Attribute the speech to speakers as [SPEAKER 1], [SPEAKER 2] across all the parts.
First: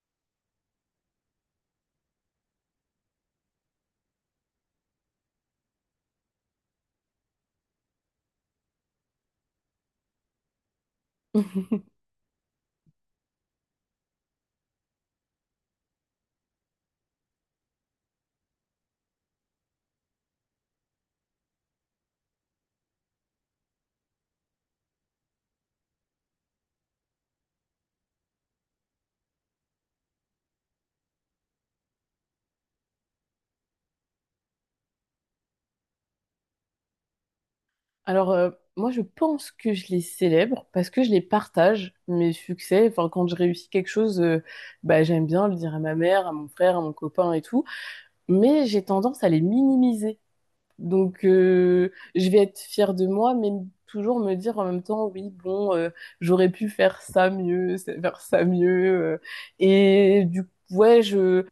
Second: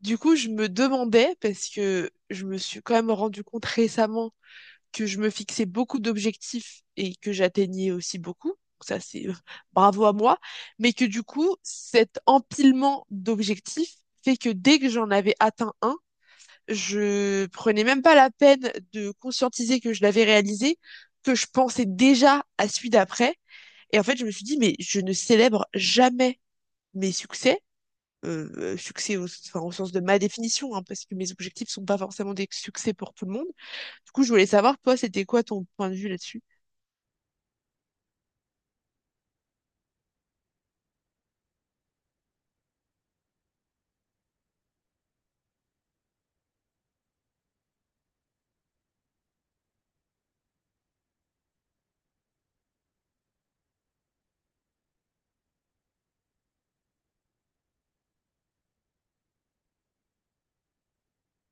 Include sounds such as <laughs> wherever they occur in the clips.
[SPEAKER 1] Du coup, je me demandais, parce que je me suis quand même rendu compte récemment que je me fixais beaucoup d'objectifs et que j'atteignais aussi beaucoup. Ça, c'est bravo à moi. Mais que du coup,
[SPEAKER 2] <laughs>
[SPEAKER 1] cet empilement d'objectifs fait que dès que j'en avais atteint un, je prenais même pas la peine de conscientiser que je l'avais réalisé, que je pensais déjà à celui d'après. Et en fait, je me suis dit, mais je ne célèbre jamais mes succès au, enfin, au sens de ma définition, hein, parce que mes objectifs sont pas forcément des succès pour tout le monde. Du coup, je voulais savoir, toi, c'était quoi ton point de vue là-dessus?
[SPEAKER 2] Alors, moi, je pense que je les célèbre parce que je les partage, mes succès. Enfin, quand je réussis quelque chose, bah, j'aime bien le dire à ma mère, à mon frère, à mon copain et tout. Mais j'ai tendance à les minimiser. Donc, je vais être fière de moi, mais toujours me dire en même temps, oui, bon, j'aurais pu faire ça mieux, faire ça mieux. Et du coup, ouais, je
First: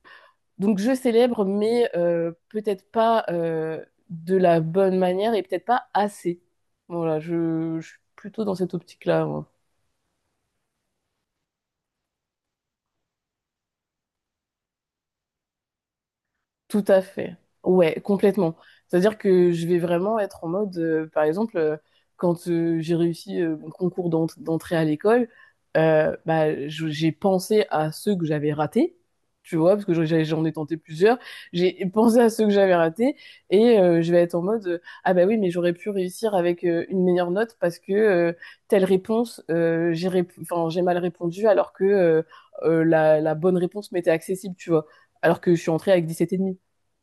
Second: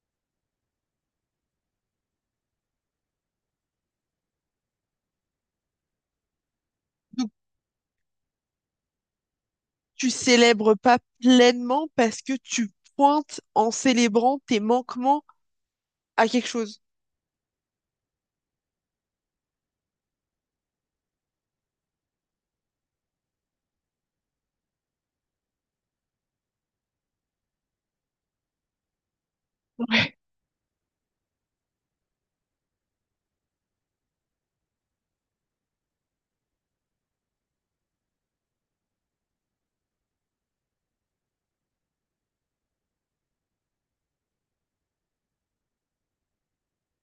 [SPEAKER 2] Donc je célèbre, mais peut-être pas de la bonne manière et peut-être pas assez. Voilà,
[SPEAKER 1] Donc,
[SPEAKER 2] je suis plutôt dans cette optique-là. Moi.
[SPEAKER 1] tu célèbres pas pleinement parce que tu pointes en célébrant tes manquements à quelque chose.
[SPEAKER 2] Tout à fait. Ouais, complètement. C'est-à-dire que je vais vraiment être en mode, par exemple, quand j'ai réussi mon concours d'entrée à l'école, bah, j'ai pensé à ceux que j'avais ratés, tu vois, parce que j'en ai tenté plusieurs. J'ai pensé à ceux que j'avais ratés et je vais être en mode, ah bah oui, mais j'aurais pu réussir avec une meilleure note parce que telle réponse, enfin, j'ai mal répondu alors que la bonne réponse m'était accessible, tu vois, alors que je suis entrée avec 17,5.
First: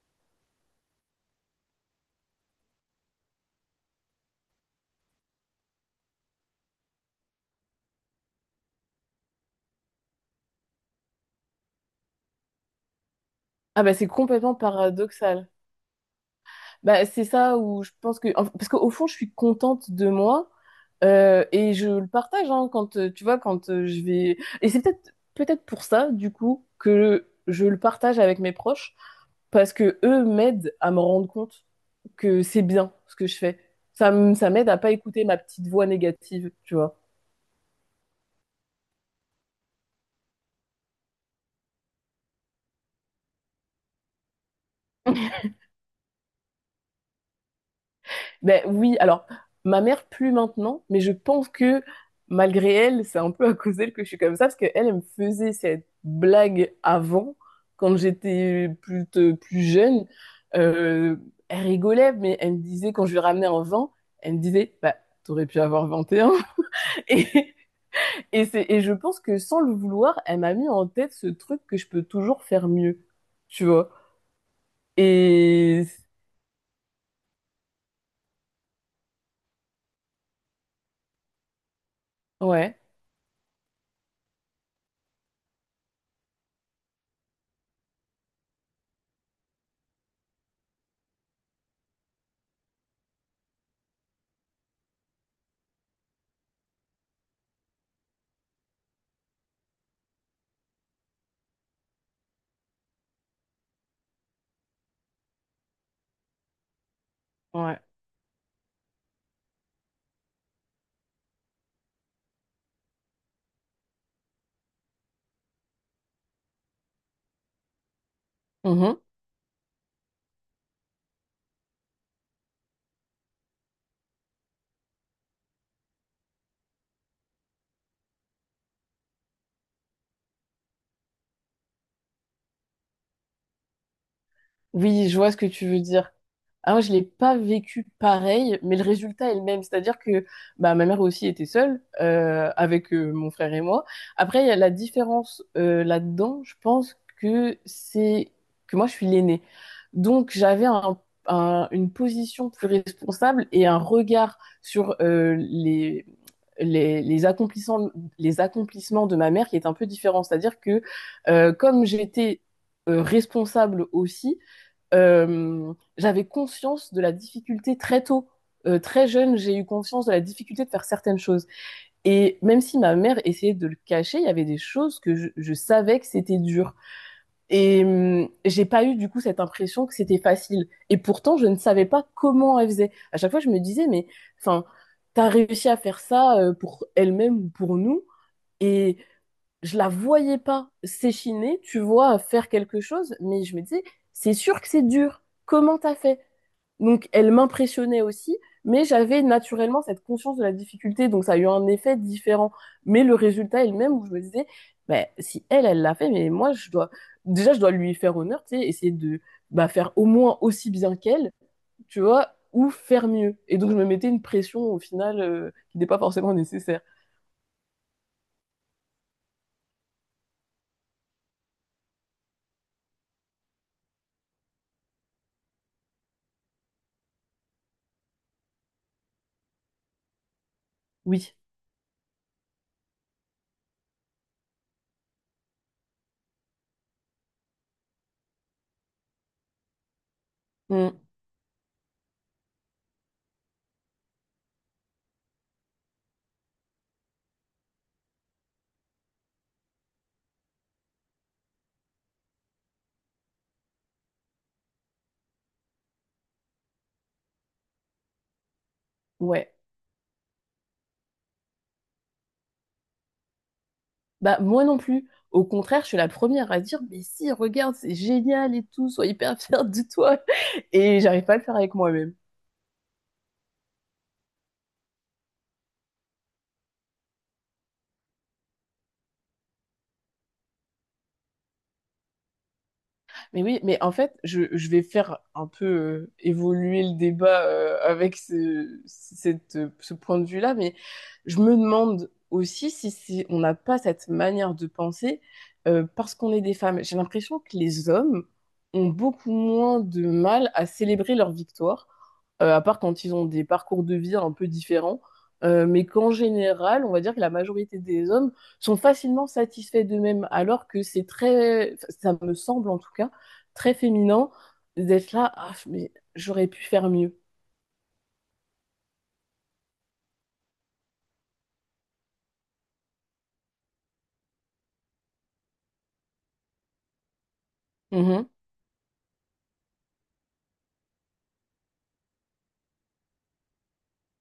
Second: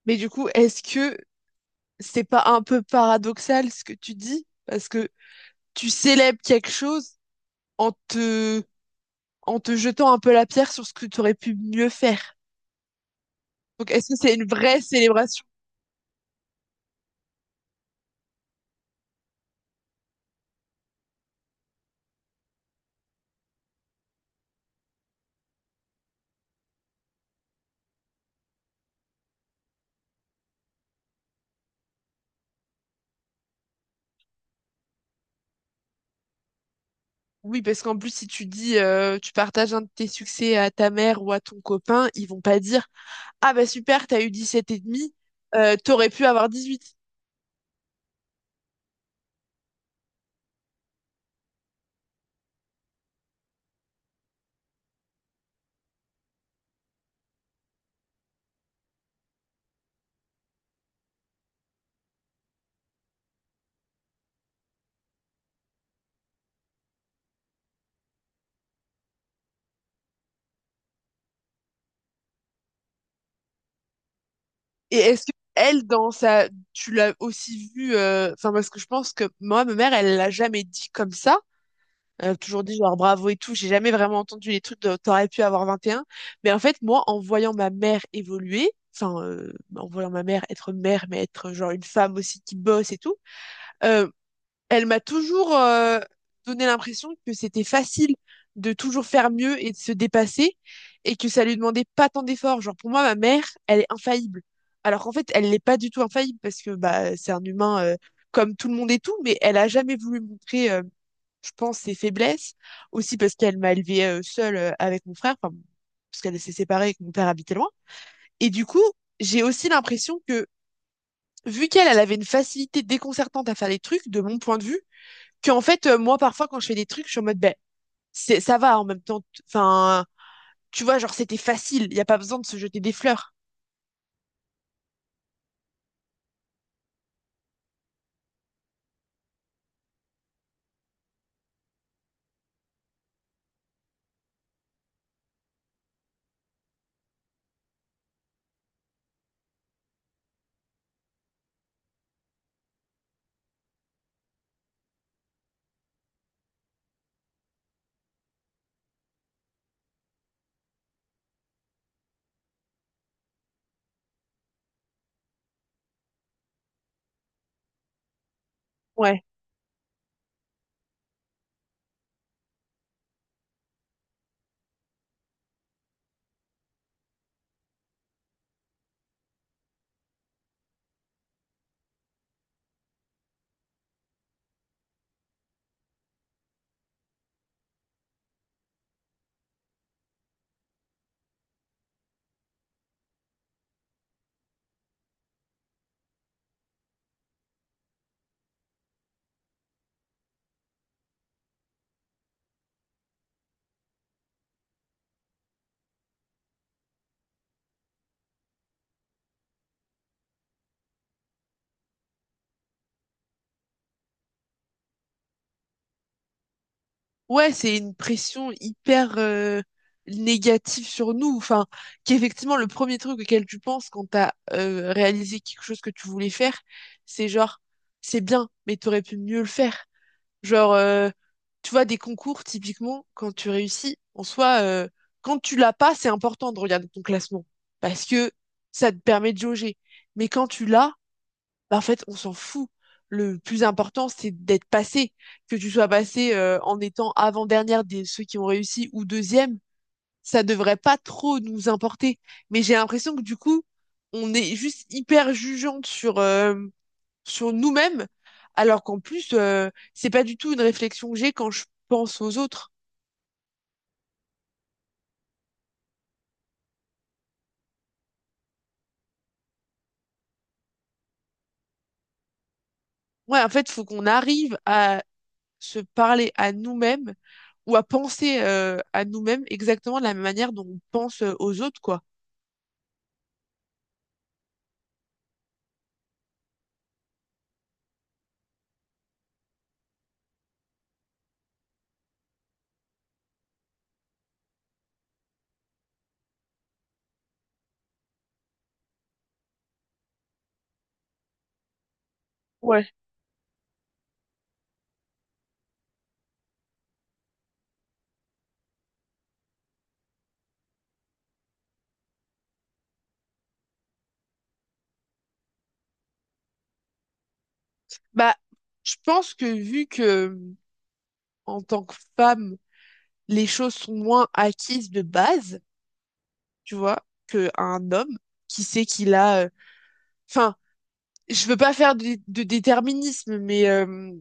[SPEAKER 1] Mais du coup, est-ce que c'est pas un peu paradoxal ce que tu dis? Parce que tu célèbres quelque chose en te, en te jetant un peu la pierre sur ce que tu aurais pu mieux faire.
[SPEAKER 2] Ah
[SPEAKER 1] Donc,
[SPEAKER 2] bah
[SPEAKER 1] est-ce
[SPEAKER 2] c'est
[SPEAKER 1] que c'est une
[SPEAKER 2] complètement
[SPEAKER 1] vraie célébration?
[SPEAKER 2] paradoxal. Bah c'est ça où je pense que parce qu'au fond je suis contente de moi et je le partage hein, quand tu vois quand je vais et c'est peut-être pour ça du coup que je le partage avec mes proches parce que eux m'aident à me rendre compte que c'est bien ce que je fais. Ça m'aide à pas écouter ma petite voix négative, tu vois.
[SPEAKER 1] Oui, parce qu'en plus, si tu dis, tu partages un de tes succès à ta mère ou à ton copain, ils vont pas dire, ah bah super, t'as eu 17 et demi, t'aurais pu avoir 18.
[SPEAKER 2] Ben oui, alors ma mère plus maintenant, mais je pense que malgré elle, c'est un peu à cause d'elle que je suis comme ça, parce qu'elle, elle me faisait cette blague avant, quand j'étais plus jeune. Euh, elle rigolait, mais elle me disait, quand je lui ramenais un vin, elle me disait, bah, t'aurais pu avoir 21. Et, un. <laughs> Et je pense que sans le vouloir, elle m'a mis en tête ce truc que je peux toujours faire mieux, tu vois.
[SPEAKER 1] Et est-ce que elle,
[SPEAKER 2] Et
[SPEAKER 1] dans sa, tu l'as aussi vu, enfin parce que je pense que moi, ma mère, elle l'a jamais dit comme ça. Elle a toujours dit
[SPEAKER 2] ouais,
[SPEAKER 1] genre bravo et tout. J'ai jamais vraiment entendu les trucs de t'aurais pu avoir 21. Mais en fait, moi, en voyant ma mère évoluer, en voyant ma mère être mère, mais être genre une femme aussi qui bosse et tout. euh, Elle m'a toujours donné l'impression que c'était facile de toujours faire mieux et de se dépasser et que ça lui demandait pas tant d'efforts. Genre pour moi, ma mère, elle est infaillible. Alors qu'en fait, elle n'est pas du tout infaillible parce que bah c'est un
[SPEAKER 2] ouais.
[SPEAKER 1] humain comme tout le monde et tout, mais elle a jamais voulu montrer, je pense, ses faiblesses. Aussi parce qu'elle m'a élevée seule avec mon frère, enfin, parce qu'elle s'est séparée et que mon père habitait loin. Et du coup, j'ai aussi l'impression que vu qu'elle, elle avait une facilité déconcertante à faire les trucs, de mon point de vue, qu'en fait, moi, parfois, quand je fais des trucs, je suis en mode, ben, c'est, ça va en même temps. Enfin, tu vois, genre, c'était facile. Il n'y a pas besoin de se jeter des fleurs.
[SPEAKER 2] Oui, je vois ce que tu veux dire. Ah, moi, je l'ai pas vécu pareil, mais le résultat est le même. C'est-à-dire que bah, ma mère aussi était seule avec mon frère et moi. Après, il y a la différence là-dedans, je pense que c'est que moi, je suis l'aînée. Donc, une position plus responsable et un regard sur les, les accomplissements, les accomplissements de ma mère qui est un peu différent. C'est-à-dire que comme j'étais responsable aussi, j'avais conscience de la difficulté très tôt. Très
[SPEAKER 1] Ouais.
[SPEAKER 2] jeune, j'ai eu conscience de la difficulté de faire certaines choses. Et même si ma mère essayait de le cacher, il y avait des choses que je savais que c'était dur. Et j'ai pas eu du coup cette impression que c'était facile. Et pourtant, je ne savais pas comment elle faisait. À chaque fois, je me disais, mais enfin, t'as réussi à faire ça pour elle-même ou pour nous. Et je la voyais pas s'échiner, tu vois, faire quelque chose. Mais je me disais, c'est sûr que c'est dur. Comment t'as fait? Donc, elle m'impressionnait aussi, mais j'avais naturellement cette conscience de la difficulté, donc ça a eu un effet différent. Mais le résultat est le même, où je me disais, bah, si elle, elle l'a fait, mais moi, je dois, déjà, je dois lui faire honneur, tu sais, essayer de bah, faire au moins aussi bien qu'elle, tu vois, ou faire mieux. Et donc, je me mettais une pression, au final, qui n'est pas forcément nécessaire.
[SPEAKER 1] Ouais, c'est une pression hyper négative sur nous. Enfin, qu'effectivement, le premier truc auquel tu penses quand t'as as réalisé quelque chose que tu voulais faire, c'est genre, c'est bien, mais t'aurais pu mieux le faire. Genre, euh,
[SPEAKER 2] Oui.
[SPEAKER 1] Tu vois, des concours, typiquement, quand tu réussis, en soi, quand tu l'as pas, c'est important de regarder ton classement. Parce que ça te permet de jauger. Mais quand tu l'as,
[SPEAKER 2] Mm.
[SPEAKER 1] bah, en fait, on s'en fout. Le plus important, c'est d'être passé. Que tu sois passé, en étant avant-dernière des ceux qui ont réussi ou deuxième, ça devrait pas trop nous importer. Mais j'ai l'impression que du coup, on est juste hyper jugeante sur sur nous-mêmes, alors qu'en plus,
[SPEAKER 2] Ouais.
[SPEAKER 1] c'est pas du tout une réflexion que j'ai quand je pense aux autres.
[SPEAKER 2] Bah, moi non plus. Au contraire, je suis la première à dire, mais si, regarde, c'est génial et tout, sois hyper fière de toi. Et j'arrive pas à le faire avec moi-même.
[SPEAKER 1] Ouais, en fait, faut qu'on arrive à se parler à nous-mêmes ou à penser à nous-mêmes exactement de la même manière dont on pense aux autres, quoi.
[SPEAKER 2] Mais oui, mais en fait, je vais faire un peu évoluer le débat avec ce point de vue-là, mais je me demande aussi si on n'a pas cette manière de penser parce qu'on est des femmes. J'ai l'impression que les hommes ont beaucoup moins de mal à célébrer leur victoire, à part
[SPEAKER 1] Ouais.
[SPEAKER 2] quand ils ont des parcours de vie un peu différents, mais qu'en général, on va dire que la majorité des hommes sont facilement satisfaits d'eux-mêmes, alors que c'est très, enfin, ça me semble en tout cas, très féminin d'être là, ah, mais j'aurais pu faire mieux.
[SPEAKER 1] Bah, je pense que vu que en tant que femme, les choses sont moins acquises de base, tu vois, qu'un homme
[SPEAKER 2] Mhm.
[SPEAKER 1] qui sait qu'il a... Enfin, je veux pas faire de déterminisme, mais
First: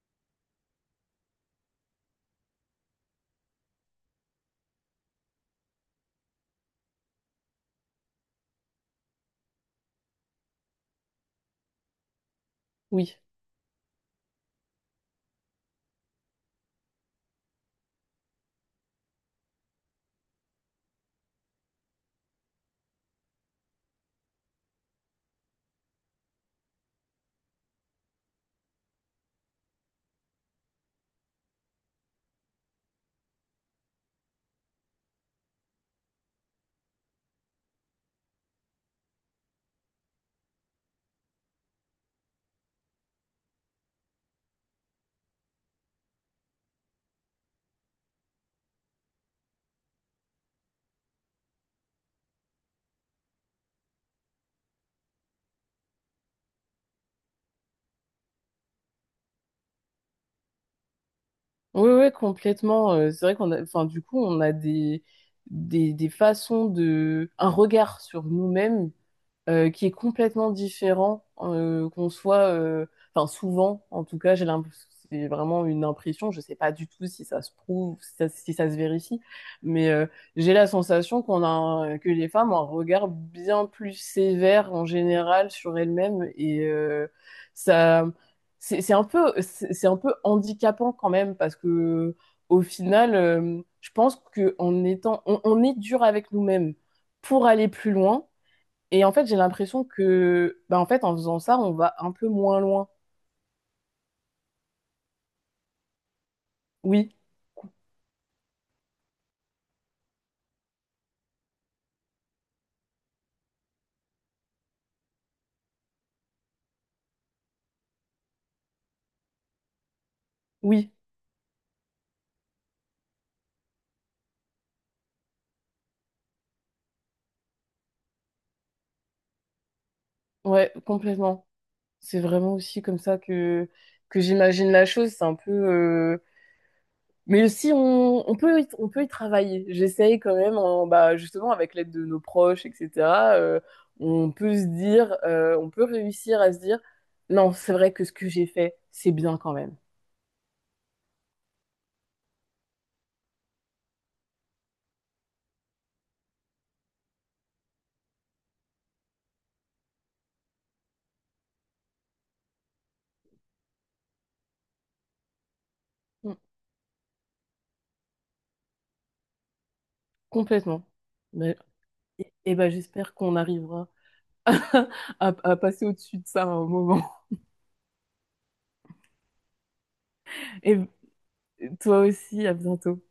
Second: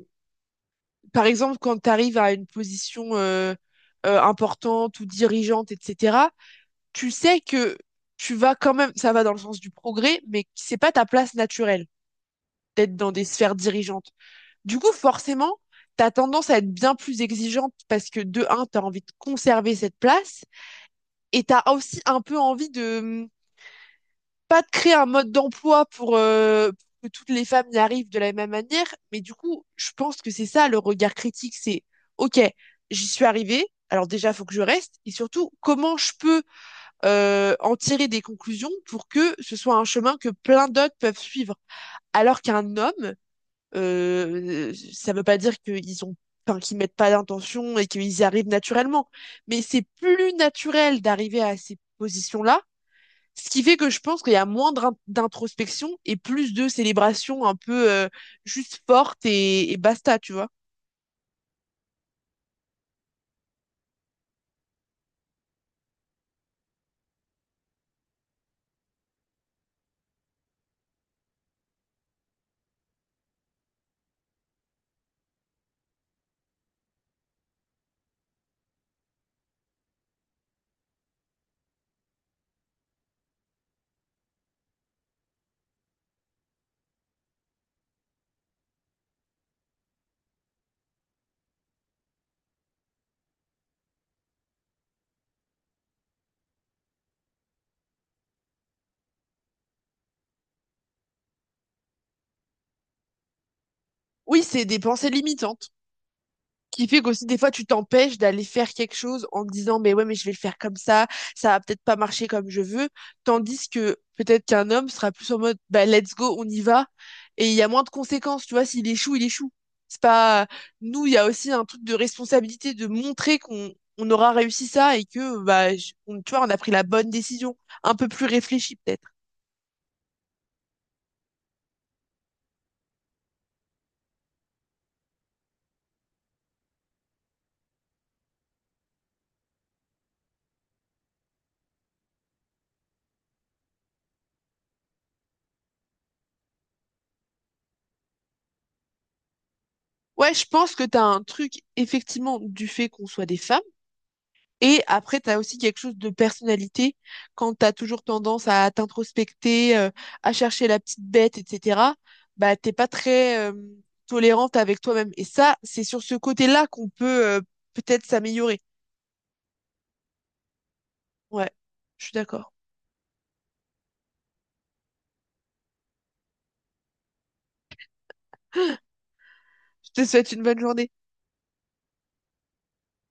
[SPEAKER 1] par exemple, quand tu arrives à une position importante ou dirigeante, etc., tu sais que tu vas quand même, ça va dans le sens du progrès, mais c'est pas ta place naturelle d'être dans
[SPEAKER 2] Oui,
[SPEAKER 1] des sphères dirigeantes. Du coup, forcément, t'as tendance à être bien plus exigeante parce que de un, t'as envie de conserver cette place et t'as aussi un peu envie de pas de créer un mode d'emploi pour que toutes les femmes y arrivent de la même manière, mais du coup, je pense que c'est ça le regard critique, c'est OK, j'y suis arrivée, alors déjà, faut que je reste, et surtout, comment je peux en tirer des conclusions pour que ce soit un chemin que plein d'autres peuvent suivre. Alors qu'un homme, ça veut pas dire qu'ils ont Enfin, qu'ils mettent pas d'intention et qu'ils y arrivent naturellement. Mais c'est plus naturel d'arriver à ces positions-là ce qui fait que je pense qu'il y a moins d'introspection et plus de célébration un peu juste forte et basta, tu vois.
[SPEAKER 2] oui, oui, complètement. C'est vrai qu'on a, enfin, du coup, on a des, des façons de, un regard sur nous-mêmes qui est complètement différent qu'on soit, enfin souvent en tout cas, j'ai l'impression, c'est vraiment une impression, je sais pas du tout si ça se prouve, si ça se vérifie, mais j'ai la sensation que les femmes ont un regard bien plus sévère en général sur elles-mêmes et ça, c'est un peu, c'est un peu handicapant quand même parce que au final, je pense que en étant, on est dur avec nous-mêmes pour aller plus loin. Et en fait, j'ai l'impression que, bah, en fait, en faisant ça, on va un peu moins loin.
[SPEAKER 1] Oui, c'est des pensées limitantes qui fait
[SPEAKER 2] Oui,
[SPEAKER 1] qu'aussi des fois tu t'empêches d'aller faire quelque chose en te disant mais ouais mais je vais le faire comme ça va peut-être pas marcher comme je veux, tandis que peut-être qu'un homme sera plus en mode bah let's go on y va, et il y a moins de conséquences tu vois, s'il échoue il échoue, c'est pas
[SPEAKER 2] oui,
[SPEAKER 1] nous, il y a aussi un truc de responsabilité de montrer qu'on aura réussi ça et que bah tu vois on a pris la bonne décision un peu plus réfléchie peut-être.
[SPEAKER 2] ouais, complètement. C'est vraiment aussi comme ça que j'imagine la chose. C'est un peu, mais aussi, on peut, on peut y travailler. J'essaye quand même, bah, justement, avec l'aide de nos proches, etc. euh, on peut se dire, on peut réussir à se dire, non, c'est vrai que ce que j'ai fait, c'est bien quand même.
[SPEAKER 1] Ouais je pense que t'as un truc effectivement du fait qu'on soit des femmes. Et après, tu as aussi quelque chose de personnalité, quand tu as toujours tendance à t'introspecter, à chercher la petite bête, etc., bah, t'es pas très tolérante avec toi-même. Et ça, c'est sur ce
[SPEAKER 2] Mm.
[SPEAKER 1] côté-là qu'on peut peut-être s'améliorer.
[SPEAKER 2] Complètement.
[SPEAKER 1] Ouais,
[SPEAKER 2] Mais
[SPEAKER 1] je suis d'accord.
[SPEAKER 2] et bah, j'espère qu'on arrivera <laughs> à passer au-dessus de ça à un moment.
[SPEAKER 1] Je te souhaite une bonne
[SPEAKER 2] Et
[SPEAKER 1] journée.
[SPEAKER 2] toi aussi, à bientôt.